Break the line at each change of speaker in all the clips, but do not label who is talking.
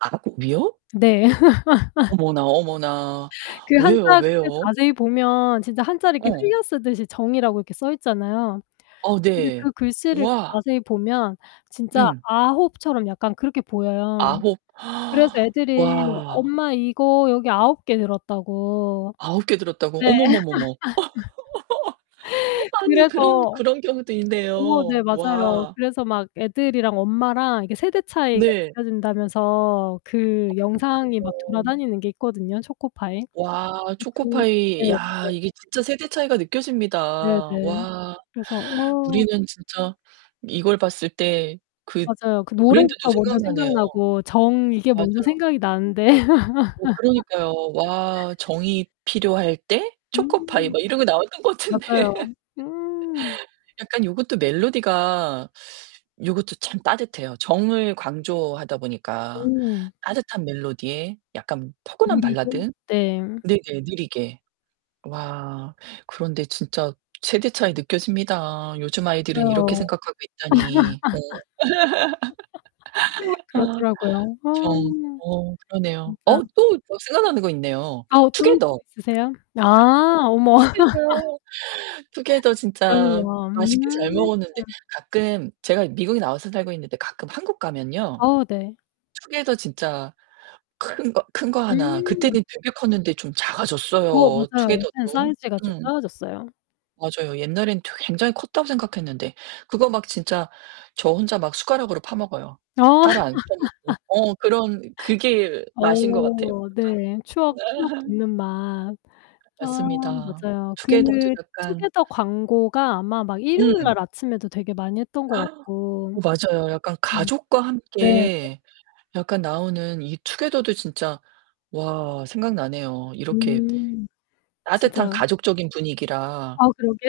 9. 이요?
네.
어머나, 어머나.
그 한자
왜요,
그게
왜요?
자세히 보면 진짜 한자를 이렇게
어.
흘려쓰듯이 정이라고 이렇게 써 있잖아요.
어
근데
네.
그 글씨를
와.
자세히 보면 진짜
음.
9 처럼 약간 그렇게 보여요.
9.
그래서 애들이
와.
엄마 이거 여기 9 개 들었다고.
9 개 들었다고?
네.
어머머머머. 어 아니 그런
그래서
그런 경우도
어 네
있네요.
맞아요.
와.
그래서 막 애들이랑 엄마랑 이렇게 세대 차이가
네.
느껴진다면서 그 영상이 막
어머 그래요.
돌아다니는 게 있거든요. 초코파이. 이
와
그 네
초코파이. 야 이게
맞아요.
진짜 세대 차이가 느껴집니다.
네네.
와
그래서 어
우리는 진짜 이걸 봤을 때 그
맞아요. 그
브랜드도
노래부터 먼저
생각나네요.
생각나고 정 이게 먼저
맞아요.
생각이 나는데
어 그러니까요. 와 "정이 필요할 때 초코파이."
음.
막 이런 거 나왔던 것 같은데.
맞아요. 음.
약간 요것도 멜로디가 요것도 참 따뜻해요. 정을 강조하다 보니까
음.
따뜻한 멜로디에 약간 포근한
느리게.
발라드.
네.
네네 느리게. 와 그런데 진짜 세대 차이 느껴집니다. 요즘 아이들은 이렇게
맞아요.
생각하고 있다니. 어. 아.
그렇더라고요. 아
정 어 그러네요.
진짜.
어 또 저 생각나는 거 있네요,
아 어 또 이
투게더.
있으세요? 아 어머.
투게더요. 투게더 진짜
그렇네요. 음.
맛있게 잘 먹었는데 가끔 제가 미국에 나와서 살고 있는데 가끔 한국 가면요
아우 네.
투게더 진짜 큰 거 큰 거 하나
음.
그때는 되게 컸는데 좀
어
작아졌어요,
맞아요. 요새는
투게더도.
사이즈가 좀
음.
작아졌어요.
맞아요. 옛날에는 되 굉장히 컸다고 생각했는데 그거 막 진짜 저 혼자 막 숟가락으로 파 먹어요.
어.
따로 안 떠내고 어 그런 그게
어
맛인 것 같아요.
네
혼자
추억, 추억 돋는 맛. 아
맞습니다.
맞아요. 그
투게더도 약간
투게더 광고가 아마 막
음.
일요일날 아침에도 되게 많이 했던 것 같고.
어 맞아요 약간
음.
가족과
네네.
함께 약간 나오는 이 투게더도 진짜 와 생각나네요. 이렇게
음.
따뜻한
진짜
가족적인 분위기라.
아 그러게요.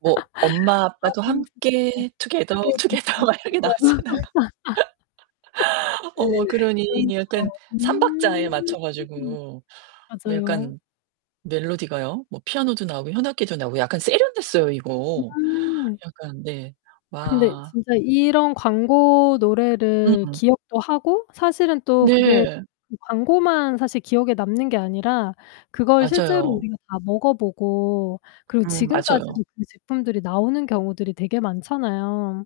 뭐 "엄마 아빠도
아 세상에
함께 투게더,
투게더.
투게더." 막 이렇게
맞아요.
나왔잖아요. 어머 그러니
그렇네요.
약간 3 박자에 맞춰
음.
가지고 뭐
맞아요.
약간 멜로디가요. 뭐 피아노도 나오고 현악기도 나오고 약간 세련됐어요 이거.
음.
약간 네.
근데
와.
진짜 이런 광고 노래를
음음.
기억도 하고 사실은 또 그게
네.
그 광고만 기억에 남는 게 아니라 그걸 실제로
맞아요.
우리가 다 먹어보고 그리고
음 맞아요.
지금까지도 그 제품들이 나오는 경우들이 되게 많잖아요.